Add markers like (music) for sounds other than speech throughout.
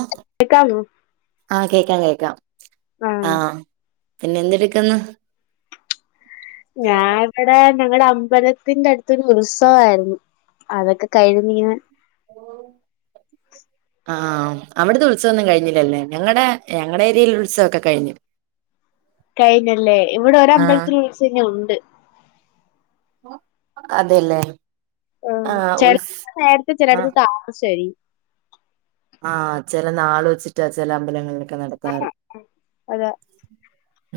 O കേക്കാമോ ആ കേക്കാം കേക്കാം ആ ആഹ് പിന്നെന്ത്ടുക്കുന്നു? ഞാവിടെ ഞങ്ങളടെ അമ്പലത്തിന്റെ അടുത്തൊരു ഉത്സവായിരുന്നു. അതൊക്കെ കഴിഞ്ഞിങ്ങനെ ഓ ആം അവിടത്തെ ഉത്സവം ഒന്നും കഴിഞ്ഞില്ലല്ലേ? ഞങ്ങടെ ഞങ്ങളേരിയയിൽ ഉത്സവം ഒക്കെ കഴിഞ്ഞു. കഴിഞ്ഞല്ലേ? ഇവിടെ ആഹ് ഒരമ്പലത്തില് ഉത്സവം ഇനിഉണ്ട്. അതെലേ? ആ ചെലേടത്ത് നേരത്തെ ആഹ് ചിലേടത്ത് താമസിച്ചായിരിക്കും. ആ ചെല നാള് വെച്ചിട്ടാ ചെല അമ്പലങ്ങളിലൊക്കെ നടത്താറ്. അതാ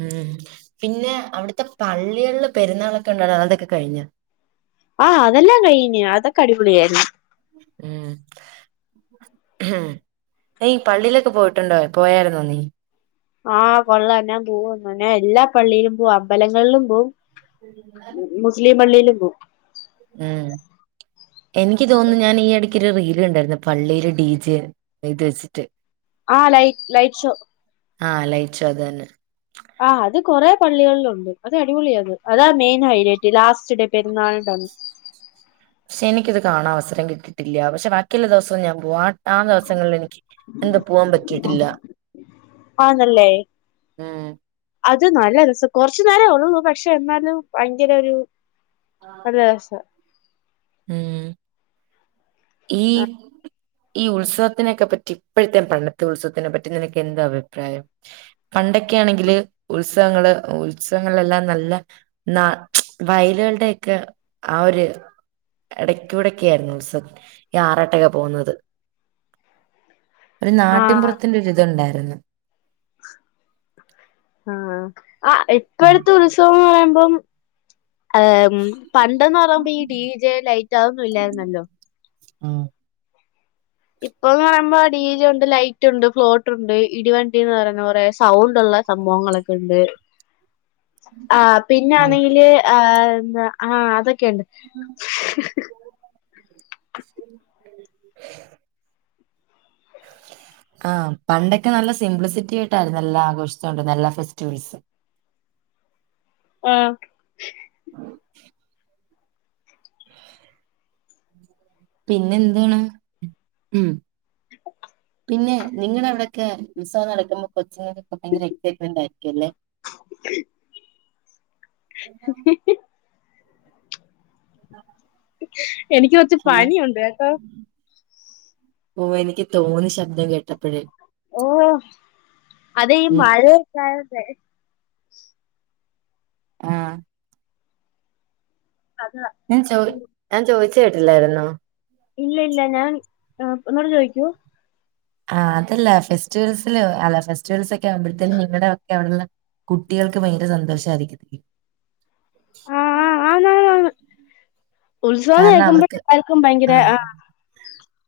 ഉം. പിന്നെ അവിടുത്തെ പള്ളികളില് പെരുന്നാളൊക്കെ ഉണ്ടാണതാ അതൊക്കെ കഴിഞ്ഞോ? ആ അതെല്ലാം കഴിഞ്ഞ്. അതൊക്കെ അടിപൊളിയായിരുന്നു. ഉം ഉം നീ പള്ളിലൊക്കെ പോയിട്ടുണ്ടോ? പോയായിരുന്നോ നീ? ആ കൊള്ളാം ഞാൻ പോകുവോന്നോ? എല്ലാ പള്ളിയിലും പോകും അമ്പലങ്ങളിലും പോവും മുസ്ലിം പള്ളിയിലും പോവും. ഏ എനിക്ക് തോന്നുന്നു ഞാൻ ഈ എടക്കൊരു റീല് കണ്ടായിരുന്നു പള്ളിയിലെ ഡി ജെ ഇത് വെച്ചിട്ട് ആ ലൈ ലൈറ്റ് ഷോ ആ ലൈറ്റ്ഷോ അതന്നെ ആ അത് കുറെേ പള്ളികളിലൊണ്ട് അത് അടിപൊളിയാത് അതാ മെയിൻ ഹൈലൈറ്റ് ലാസ്റ്റ് ഡേ പെരുന്നാളിൻ്റെന്ന് ക്ഷെ എനിക്കിത് കാണാൻ അവസരം കിട്ടിട്ടില്ല്യ പക്ഷെ ബാക്കിള്ള ദെവസോം ഞാൻ പോവാൺ ആ ദിവസങ്ങളിൽ എനിക്ക് എന്തൊ പോവാൻ പറ്റിട്ടില്ല ആണല്ലേ ഉം അത് നല്ല രസ കൊറച്ചു നേരെ ഉള്ളൂ പക്ഷെ എന്നാലും ഭയങ്കര ഒരു നല്ല രസാ ഉം ഈ ഈ ഉത്സവത്തിനെയൊക്കെ പറ്റി ഇപ്പോഴത്തെേ പണ്ടത്തെ ഉത്സവത്തിനെപ്പറ്റി നിനക്ക് എന്താ അഭിപ്രായം പണ്ടൊക്കെ ആണെങ്കില് ഉത്സവങ്ങള് ഉത്സവങ്ങളെല്ലാം നല്ല ന്നാ വയലുകളുടെയൊക്കെ ആ ഒര് എടക്കൂടൊക്കായിരുന്നു ഉത്സ ഈ ആറാട്ടൊക്കെ പോകുന്നത് ഒരു ആഹ് നാട്ടിൻപുറത്തിന്റെ ഒരിതുണ്ടാരുന്നു ആ ആ ഉം ഇപ്പഴത്തെ ഉത്സവം എന്ന് പറയുമ്പം ഏമ് പണ്ട്ന്ന് പറയുമ്പോ ഈ ഡി ജെ ലൈറ്റ് അത് ഒന്നും ഇല്ലായിരുന്നല്ലോ ആ ഇപ്പോന്ന് പറയുമ്പൊ ടി ജെ ഉണ്ട് ലൈ ട്ടുണ്ട് ബോട്ടുണ്ട് ഇടിവണ്ടിന്ന് പറയുന്ന കുറെ സൗണ്ട് ഉള്ള സംഭവങ്ങളൊക്കെ ഉണ്ട് ആഹ് ആഹ് പിന്നൊന്നെങ്കില് ആഹ് എന്താ ആഹ് അതൊക്കെ ഉണ്ട് (inaudible) (inaudible) ആഹ് പണ്ടൊക്കെ നല്ല സിംപ്ലിസിറ്റി ആയിട്ടായിരുന്നു എല്ലാ ആഘോഷിച്ചു കൊണ്ടു ഇരുന്ന എല്ലാ ഫെസ്റ്റിവൽസും ആഹ് ആ (unintelligible) (inaudible) പിന്നെ എന്താണ് ഉം ഇപ്പ (inaudible) പിന്നെ നിങ്ങടെ അവിടെയൊക്കെ ഉത്സവം നടക്കുമ്പോ കൊച്ചുങ്ങൾകൊക്കെ ഭയങ്കര എക്സൈറ്റ് മെൻ്റായിരിക്കും അല്ലേ (inaudible) ആ എനിക്ക് കൊറച്ച് പനിയുണ്ട് കേട്ടോ ഓ എനിക്ക് തോന്നി ശബ്ദം കേട്ടപ്പോഴേ ഓ അതെ ഈ ഉം മഴയൊക്കെ ആയോണ്ടേ ആഹ് അതാ ഞാൻ ചോയ് ഞാൻ ചോദിച്ച കേട്ടില്ലായിരുന്നോ ഇല്ല ഇല്ല ഞാൻ ഒന്നൂടെ ചോദിക്കൂ ആഹ് അതല്ല ഫെസ്റ്റിവൽസില് അല്ല ഫെസ്റ്റിവൽസ് ഒക്കെ ആവുമ്പോഴത്തേക്കും നിങ്ങളടെ ഒക്കെ അവിടുന്ന് കുട്ടികൾക്ക് ഭയങ്കര സന്തോഷമായിരിക്കും ആണ് ആണ് ആണ് ഉത്സവം എന്നു കാരണം കേൾക്കുമ്പോൾ അവർക്ക് എല്ലാർക്കും ഭയങ്കര ആ ആഹ്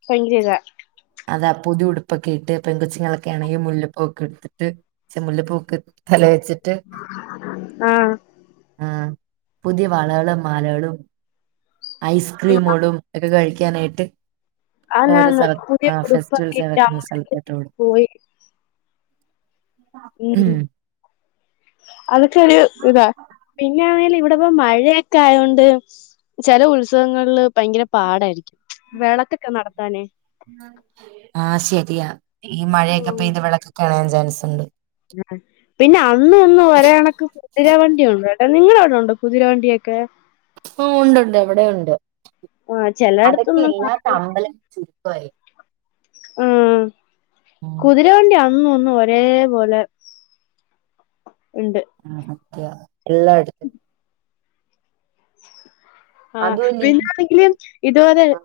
ഭയങ്കര ഇതാ അതാ പുതിയ ഉടുപ്പൊക്കെ ഇട്ട് പെൺ കൊച്ചുങ്ങളൊക്കെ ആണങ്കിൽ മുല്ലപ്പൂ ഒക്കെ എടുത്തിട്ട് ചെ മുല്ലപ്പൂ ഒക്കെ തലേൽ ച്ചിട്ട് ആഹ് ആഹ് പുതിയ വളകളും മാലകളും ഐസ്ക്രീമുകളും ഒക്കെ കഴിക്കാനായിട്ട് ഓരോ അതാണ് സ്ഥല പുതിയ ആഹ് ഉടുപ്പൊക്കെ ഫെസ്റ്റിവൽസ് ഇട്ട് അങ്ങ് നടക്കുന്ന സ്ഥലത്തോട്ട് ഓടും പോയി ഉം അതൊക്കെ ഒരു ഇതാ പിന്നൊണെങ്കി ഇവിടെ ഇപ്പോ മഴയൊക്കെ ആയതൊണ്ട് ചില ഉത്സവങ്ങളില് ഭയങ്കര പാടായിരിക്കും വിളക്കൊക്കെ നടത്താനേ ആഹ് ശരിയാ ഈ മഴയൊക്കെ പെയ്ത് വിളക്കൊക്കെ അണയാൻ ചാൻസ്ണ്ട് ആ പിന്നെ അന്നും ഇന്നും ഒരെ കണക്ക് കുതിര വണ്ടിയുണ്ടോ കേട്ടാ നിങ്ങളവിടെ ഉണ്ടോ കുതിര വണ്ടിയൊക്കെ ഓ ഉണ്ട്ണ്ട് ഇവിടെ ഉണ്ട് ആഹ് അതൊക്കെ ചെലയിടത്തൊന്നും ഇല്ലാത്ത അമ്പലം ചുരുക്കമായി ആഹ് ഉം കുതിര വണ്ടിയ അന്നുമിന്നും ഒരേ പോലെ ഉണ്ട് ആ സത്യാ എല്ലായിടത്തും ആഹ് അതുമല്ല ഈ പിന്നൊണെങ്കില് ഇതുപോലെ ആ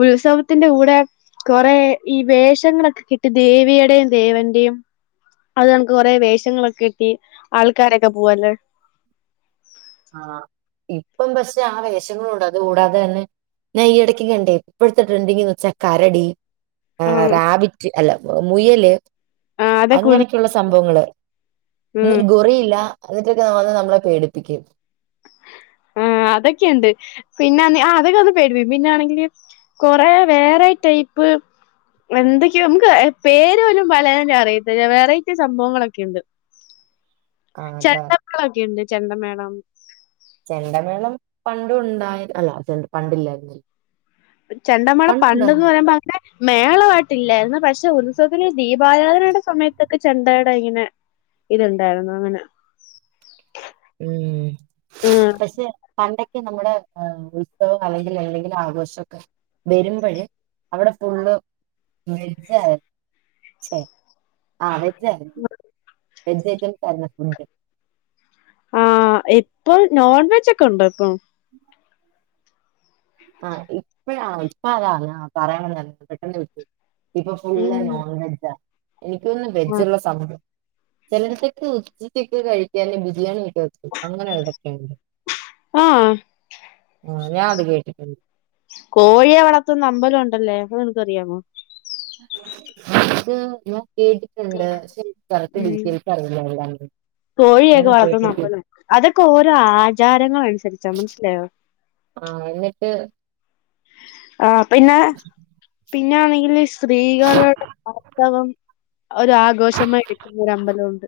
ഉത്സവത്തിന്റെ കൂടെ കൊറേ ഈ വേഷങ്ങളൊക്കെ കെട്ടി ദേവിയുടെയും ദേവന്റെയും അത് കണക്ക് കൊറെ വേഷങ്ങളൊക്കെ കെട്ടി ആൾക്കാരൊക്കെ പോവല്ലേ ആഹ് ഇപ്പം പക്ഷെ ആ വേഷങ്ങളൂണ്ട് അത് കൂടാതെ തന്നെ ഞ ഈ ഇടക്ക് കണ്ടേ ഇപ്പോഴത്തെ ട്രെൻ്റിങ്ങ്ന്ന് വെച്ചാ കരടി ആ ഉം റാബിറ്റ് അല്ല മുയല് ആ അതൊക്കെ ഉ അങ്ങനൊക്കെയുള്ള സംഭവങ്ങള് ഉം എന്നിട്ട് ഗോറിയില്ല എന്നിട്ടൊക്കെ വന്ന് നമ്മളെ പേടിപ്പിക്കും ആഹ് അതൊക്കെയുണ്ട് പിന്നെ അന്നേ അതൊക്കെ അത് ഒക്കെ വന്ന് പേടിപ്പിക്കു പിന്നൊണെങ്കില് കുറേ വേറെ ടൈപ്പ് എന്തൊക്കെയോ നമുക്ക് പേര് പോലും പലെതിനും അറിയത്തില്ല വെറൈറ്റി സംഭവങ്ങളൊക്കെ ഉണ്ട് ആഹ് അതാ ളൊക്കെ ഉണ്ട് ചെണ്ടമേളം ചെണ്ടമേളം പണ്ട ഉണ്ടായിരുന്നല്ലോ ചെ പണ്ടില്ലായിരുന്നില്ല ചെണ്ടമേളം പണ്ട് എന്ന് പണ്ടുണ്ടായിരുന്നു പറയുമ്പോ അങ്ങനെ മേളമായിട്ടില്ലായിരുന്നു പക്ഷെ ഉത്സവത്തിന് ദീപാരാധനയുടെ സമയത്തൊക്കെ ചെണ്ടെട ഇങ്ങനെ ഇത്ണ്ടായിരുന്നു അങ്ങനെ ഉം ആഹ് പക്ഷെ പണ്ടൊക്ക ണ്ടൊക്കെ നമ്മുടെ ഹ ഉത്സവം അല്ലെങ്കിൽ എന്തെങ്കിലും ആഘോഷമൊക്കെ വരുമ്പോഴ അവിടെ ഫുള്ള് വെജയിരുന്നു ആ വെജ ആ വെജ ഐറ്റംസ് ആയിരുന്നു ഫു ആഹ് ഇപ്പൊ നോൺ വെജ് ഒക്കെ ഉണ്ടോ ഇപ്പൊ ഉ (inaudible) ആഹ ഇപ്പഴാ ഇപ്പ അതാ പറയണെന്നല്ല പെട്ടെന്ന് വിട്ടു ഇപ്പൊ ഫുള് ഉം നോൺ വെജാ എനിക്കൊന്നുന്നു വെജ്ള്ള സമയം ചിലടുത്തൊക്കെ ഉച്ചക്ക് കഴിക്കാന് ബിരിയാണി കിട്ടും അങ്ങനെതൊക്കെുണ്ട് ആഹ് ആ ഞാൻ അത് കേട്ടിട്ടുണ്ട് കോഴിയെ വളർത്തുന്ന അമ്പലം ഉണ്ടല്ലേ അപ്പൊ നിനക്ക്റിയാമോ അ കേട്ടിട്ടുണ്ട് ശരി കറക്റ്റ് ഉം. ഡിറ്റയിൽസ് അറിയില്ല എല്ലാ കോഴിയൊക്കെ വളർത്തുന്ന അമ്പലം അതൊക്കെ ഓരോ ആചാരങ്ങള അനുസരിച്ചാ മനസ്സിലായോ ആ എന്നിട്ട് ആ പിന്നെ പിന്നൊണെങ്കിൽ സ്ത്രീകളുടെ ആർതവം ഒരു ആഘോഷമായി എടുക്കുന്നര അമ്പലമുണ്ട്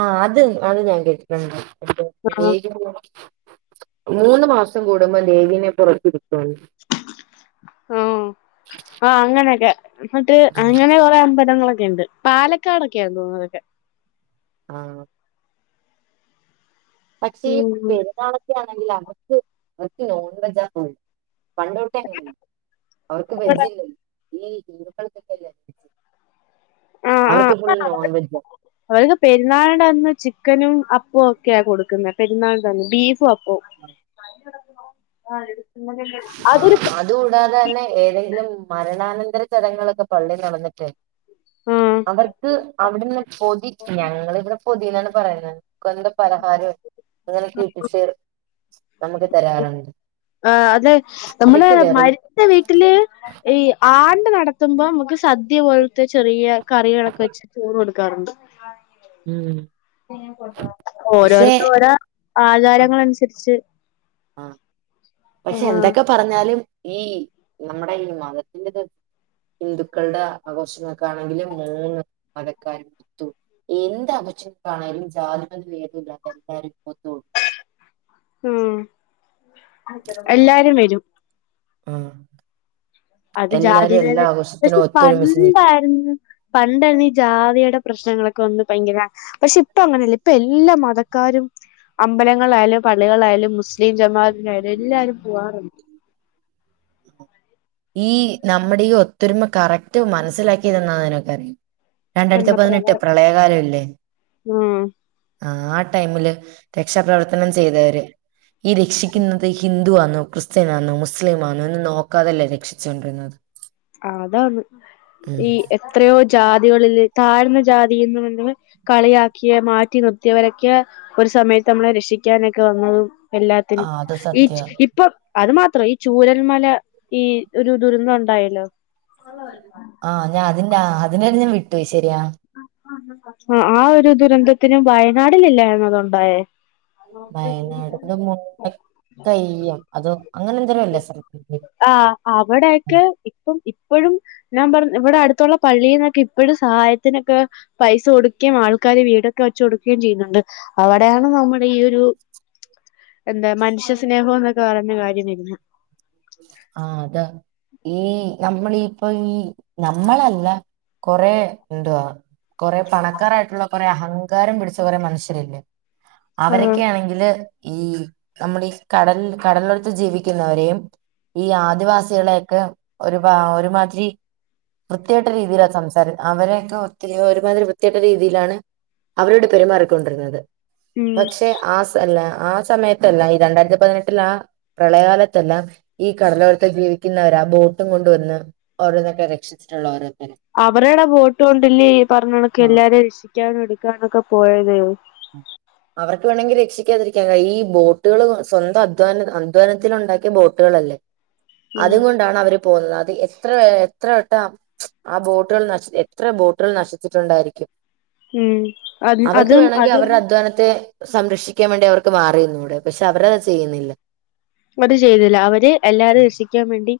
ആഹ അത് അത് ഞാൻ കേട്ടിട്ടണ്ട് ആഹ് മൂന്ന് മാസം കൂടുമ്പോം ദേവീനെ പുറതിരുത്തുമെന്നു ആഹ് അങ്ങനൊക്കെ എന്നിട്ട് അങ്ങനെ കുറെ അമ്പലങ്ങളൊക്കെ ഉണ്ട് പാലക്കാടൊക്കെയാണ് തോന്നതൊക്കെ ആഹ് പക്ഷേ ഈ ഉം പെരുന്നാളക്കെ ആണെങ്കിൽ അവർക്ക് അവർക്ക് നോൺ വെജാ പോകും പണ്ടോട്ട അങ്ങന അവർക്ക് ഇവിടെ വെജില്ലല്ലോ ക്കളക്കക്ക ആഹ് അവർക്ക് ഫ ആഹ് നോൺവെജ (unintelligible) അവർക്ക് പെരുന്നാളിന്റെ അന്ന് ചിക്കനും അപ്പവും ഒക്കെയ കൊടുക്കുന്നെ പെരുന്നാളിന്റെ അന്ന് ബീഫും അപ്പ ആഹ് അതൊരു ആഹ് അതുകൂടാതെ തന്നെ ഏതെങ്കിലും മരണാനന്തര ചടങ്ങുകളൊക്കെ പള്ളി നടന്നിട്ട് ആഹ് അവർക്ക് അവിടെന്ന്ള്ള പൊതി ഞങ്ങള് ഇവിടെ പൊതിന്നാണ് പറയുന്നെ ക്കൊന്ത പലഹാരം അങ്ങനെ ഇട്ടിച്ച് നമുക്ക് തരാറുണ്ട്. ആഹ് അത് നമ്മള് അതൊക്കെ വെറൈ മരി ച്ച വീട്ടില് ഈ ആണ്ട് നടത്തുമ്പോ നമുക്ക് സദ്യ പോലത്തെ ചെറിയ കറികളൊക്കെ വെച്ച് ചോറ് കൊടുക്കാറുണ്ട്. ഉം പക്ഷെ ഓരോരുത്ത ഓരോ ആഹ് ആചാരങ്ങളനുസരിച്ച് ആഹ് പക്ഷെ എന്തൊക്കെ പറഞ്ഞാലും ഈ നമ്മുടെ ഈ മതത്തിന്റെത് ഹിന്ദുക്കളുടെ ആഘോഷം ഒക്കൊണെങ്കിൽ മൂന്ന് മതക്കാരും ത്തു എന്ത് ആഘോഷങ്ങളാണേലും ജാതി മത ബേദമില്ലാതെ എല്ലാരും വന്നോളും ഉം എല്ലാരും വരും ആഹ് അത് എല്ലാരും എല്ലാ ജാതിടേണ് പക്ഷെ ആഘോഷത്തിനും ഒത്തൊരുമിച്ച് നിൽക്കും പണ്ടായിരുന്ന് പണ്ടേര്ന്നു ഈ ജാതിയുടെ പ്രശ്നങ്ങളൊക്കെ ഒന്ന് ഭയങ്കര പക്ഷെ ഇപ്പൊ അങ്ങനെയല്ല ഇപ്പൊ എല്ലാ മതക്കാരും അമ്പലങ്ങളിലായാലും പള്ളികളിലായാലും മുസ്ലിം ജമാത്തിനായാലും എല്ലാരും പോകാറുണ്ട് ഈ നമ്മടെ ഈ ഒത്തൊരുമ കറക്റ്റ് മനസ്സിലാക്കിയതെന്നാന്ന് നിനക്കറിയൊ രണ്ടായിരത്തി എന്ന പതിനെട്ട് പ്രളയ പ്രളയകാലവില്ലേ ഉം ആഹ് ടൈമില് രക്ഷാപ്രവർത്തനം ചെയ്തവര് ഈ രക്ഷിക്ക്ന്നത് ഹിന്ദു ആന്നോ ക്രിസ്ത്യനാന്നോ മുസ്ലിമാന്നോ എന്ന് നോക്കാതെ എല്ലേ ര ക്ഷിച്ചോണ്ടിര്ന്നത് ആഹ് അതാന്ന് ഈ എത്രയോ ജാതികളില് താഴ്ന്ന ജാതീന്ന് പറഞ്ഞ്ക്ണ് കളിയാക്കിയെ മാറ്റി നിർത്തിയവരെക്കെ ഒര് സമയത്ത് നമ്മളെ രക്ഷിക്കാനെക്കെ വന്നു ആ എല്ലാത്തിനും അത് ഈ സത്യ ഇപ്പൊ അത് മാത്രം ഈ ചൂരൽ മല ഈ ഒരു ദുരന്തം ഉണ്ടായല്ലോ (unintelligible) ആഹ് ഞാ അതിന്റാ അതിന്റെ കാര്യം ഞാൻ വിട്ടുപോയി ശെരിയാ (unintelligible) ആഹ് ആഹ്ഒരു ദുരന്തത്തിനും വയനാടിലെല്ലായിരുന്നോ അതുണ്ടായേ വയനാടിന്റെ മുട്ട കയ്യും അതോ അങ്ങനെ എന്താെരോ അല്ലേ സ്ഥലത്തിന്റെ ആഹ് അവടെയെക്കെ ഇപ്പം ഇപ്പഴും ഞാൻ പറഞ്ഞ് ഇവടെ അട്ത്തുള്ള പള്ളീന്നൊക്കെ ഇപ്പഴും സഹായത്തിനൊക്കെ പൈസ കൊടുക്കേം ആൾക്കാര് വീടൊക്കെ വച്ച് കൊടുക്കയും ചെയ്യുന്നുണ്ട് അവടെയാണ് നമ്മുടെ ഈ ഒരു എന്തെ മനുഷ്യ സ്നേഹം എന്നൊക്കെ പറഞ്ഞ കാര്യം വെര്ന്ന ആഹ് അതാ ഈ നമ്മളീപ്പൊ ഈ നമ്മളെല്ല കൊറേ ഇണ്ടുഅവ കാെറെ പണക്കാരായിട്ടുള്ള കൊറെ അഹങ്കാരം പിടിച്ച കൊറെ മനുഷ്യരില്ലേ ആഹ് അവരെക്കെയാണെങ്കില് ഈ നമ്മളീ കടൽ കടലോരത്ത് ജീവിക്ക്ന്നവരെയും ഈ ആദിവാസികളെ എക്കെ ഒരു പാ ഒരുമാത് രി വൃത്തികെട്ട രീതിയിലാത് സംസാരം അവരെയെക്ക ഒത്തിരി ഒരുമാതിരി വൃത്തികെട്ട രീതിയിലാണ് അവരോട് പെരുമാറിക്കൊണ്ടിര്ന്നത് ഉം പക്ഷെ ആ സ് ത്ത് അല്ല ആഹ് സമയത്തല്ല ഈ രണ്ടായിരത്തി പതിനെട്ടില് ആഹ് പ്രളയകാലത്തെല്ലാ ഈ കടലോരത്ത് ജീവിക്ക്ന്നവരാ ബോട്ടും കൊണ്ടുവെന്ന് ഓരോന്നെക്കെ രക്ഷിച്ചിട്ട്ള്ള ഓരോര്ത്തര് അവരെടെ ബോട്ട് കൊണ്ട് ഇല്ലേ ഈ പറഞ്ഞ കണക്ക് ആഹ് എല്ലാരേം രക്ഷിക്കാനും എട്ക്കാനും ഒക്കെ പോയത് ആഹ് അവർക്ക് വേണെങ്കി രക്ഷിക്കാതിരിക്കാൻ കഴിയുംഈ ബോട്ട്കള് സ്വന്തം അധ്വാന അധ്വാനത്തിൽ ഉണ്ടാക്കിയ ബോ ട്ട്കളല്ലേ ഉം അതും കൊണ്ടാണ് അവര് പോന്നനത് അത് എത്ര എത്ര വട്ടം ആഹ് ബോട്ടുകൾ നശി എത്ര ബോട്ടുകൾ നശിച്ചിട്ടുണ്ടായിരിക്കും ഉം അത് അവർക്ക് അതും വേണെങ്കി അതും അവര്ടെ അധ്വാനത്തെ സംരക്ഷിക്കാൻ വേണ്ടി അവർക്ക് മാറി നിന്നൂടെ പക്ഷെ അവരത് ചെയ്യ്ന്നില്ല അത് ചെയ്തില്ല അവര് എല്ലാരും രക്ഷിക്കാൻ വേണ്ടി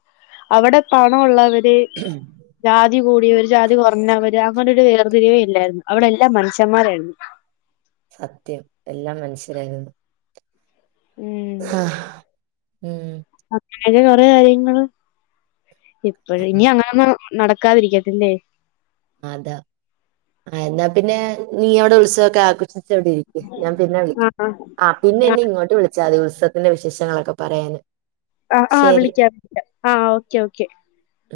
അവടെ പണൊള്ളവര് (unintelligible) ജാതി കൂടിയവര് ഒര്ജാതി കാെറഞ്ഞവര് അങ്ങന ഒര് വേർതിരിവേ ഇല്ലായിരുന്നു അവടെ എല്ലാം മനുഷ്യന്മാരായിരുന്നു സത്യം എല്ലാം മനുഷ്യരായിരുന്നു ഉം ആഹ് ഉം അ അങ്ങനെ കൊറേ കാര്യങ്ങള് ഇപ്പഴ് ആഹ് ഇനി അങ്ങനൊന്നും നടക്കാതിരിക്കട്ടെല്ലേ അതാ ആഹ് എന്നാ പിന്നെ നീ അവടെ ഉത്സവൊക്കെ ആഘോ ഷിച്ച് അവിടെ ഇരിക്ക് ഞാൻ പിന്നെ വിളിക്കാം ആഹ് ആഹ് പിന്നെ എന്നെ ഇങ്ങോട്ട് വിളി ച്ചാതി ഉത്സവത്തിന്റെ വിശേഷങ്ങളൊക്കെ പറയാന് ആഹ് ആഹ് ശരി വിളിക്കാം വിളിക്കാം ആഹ് ഓക്കെ ഓക്കെ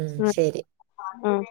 ഉം ശരി ആഹ് ആഹ്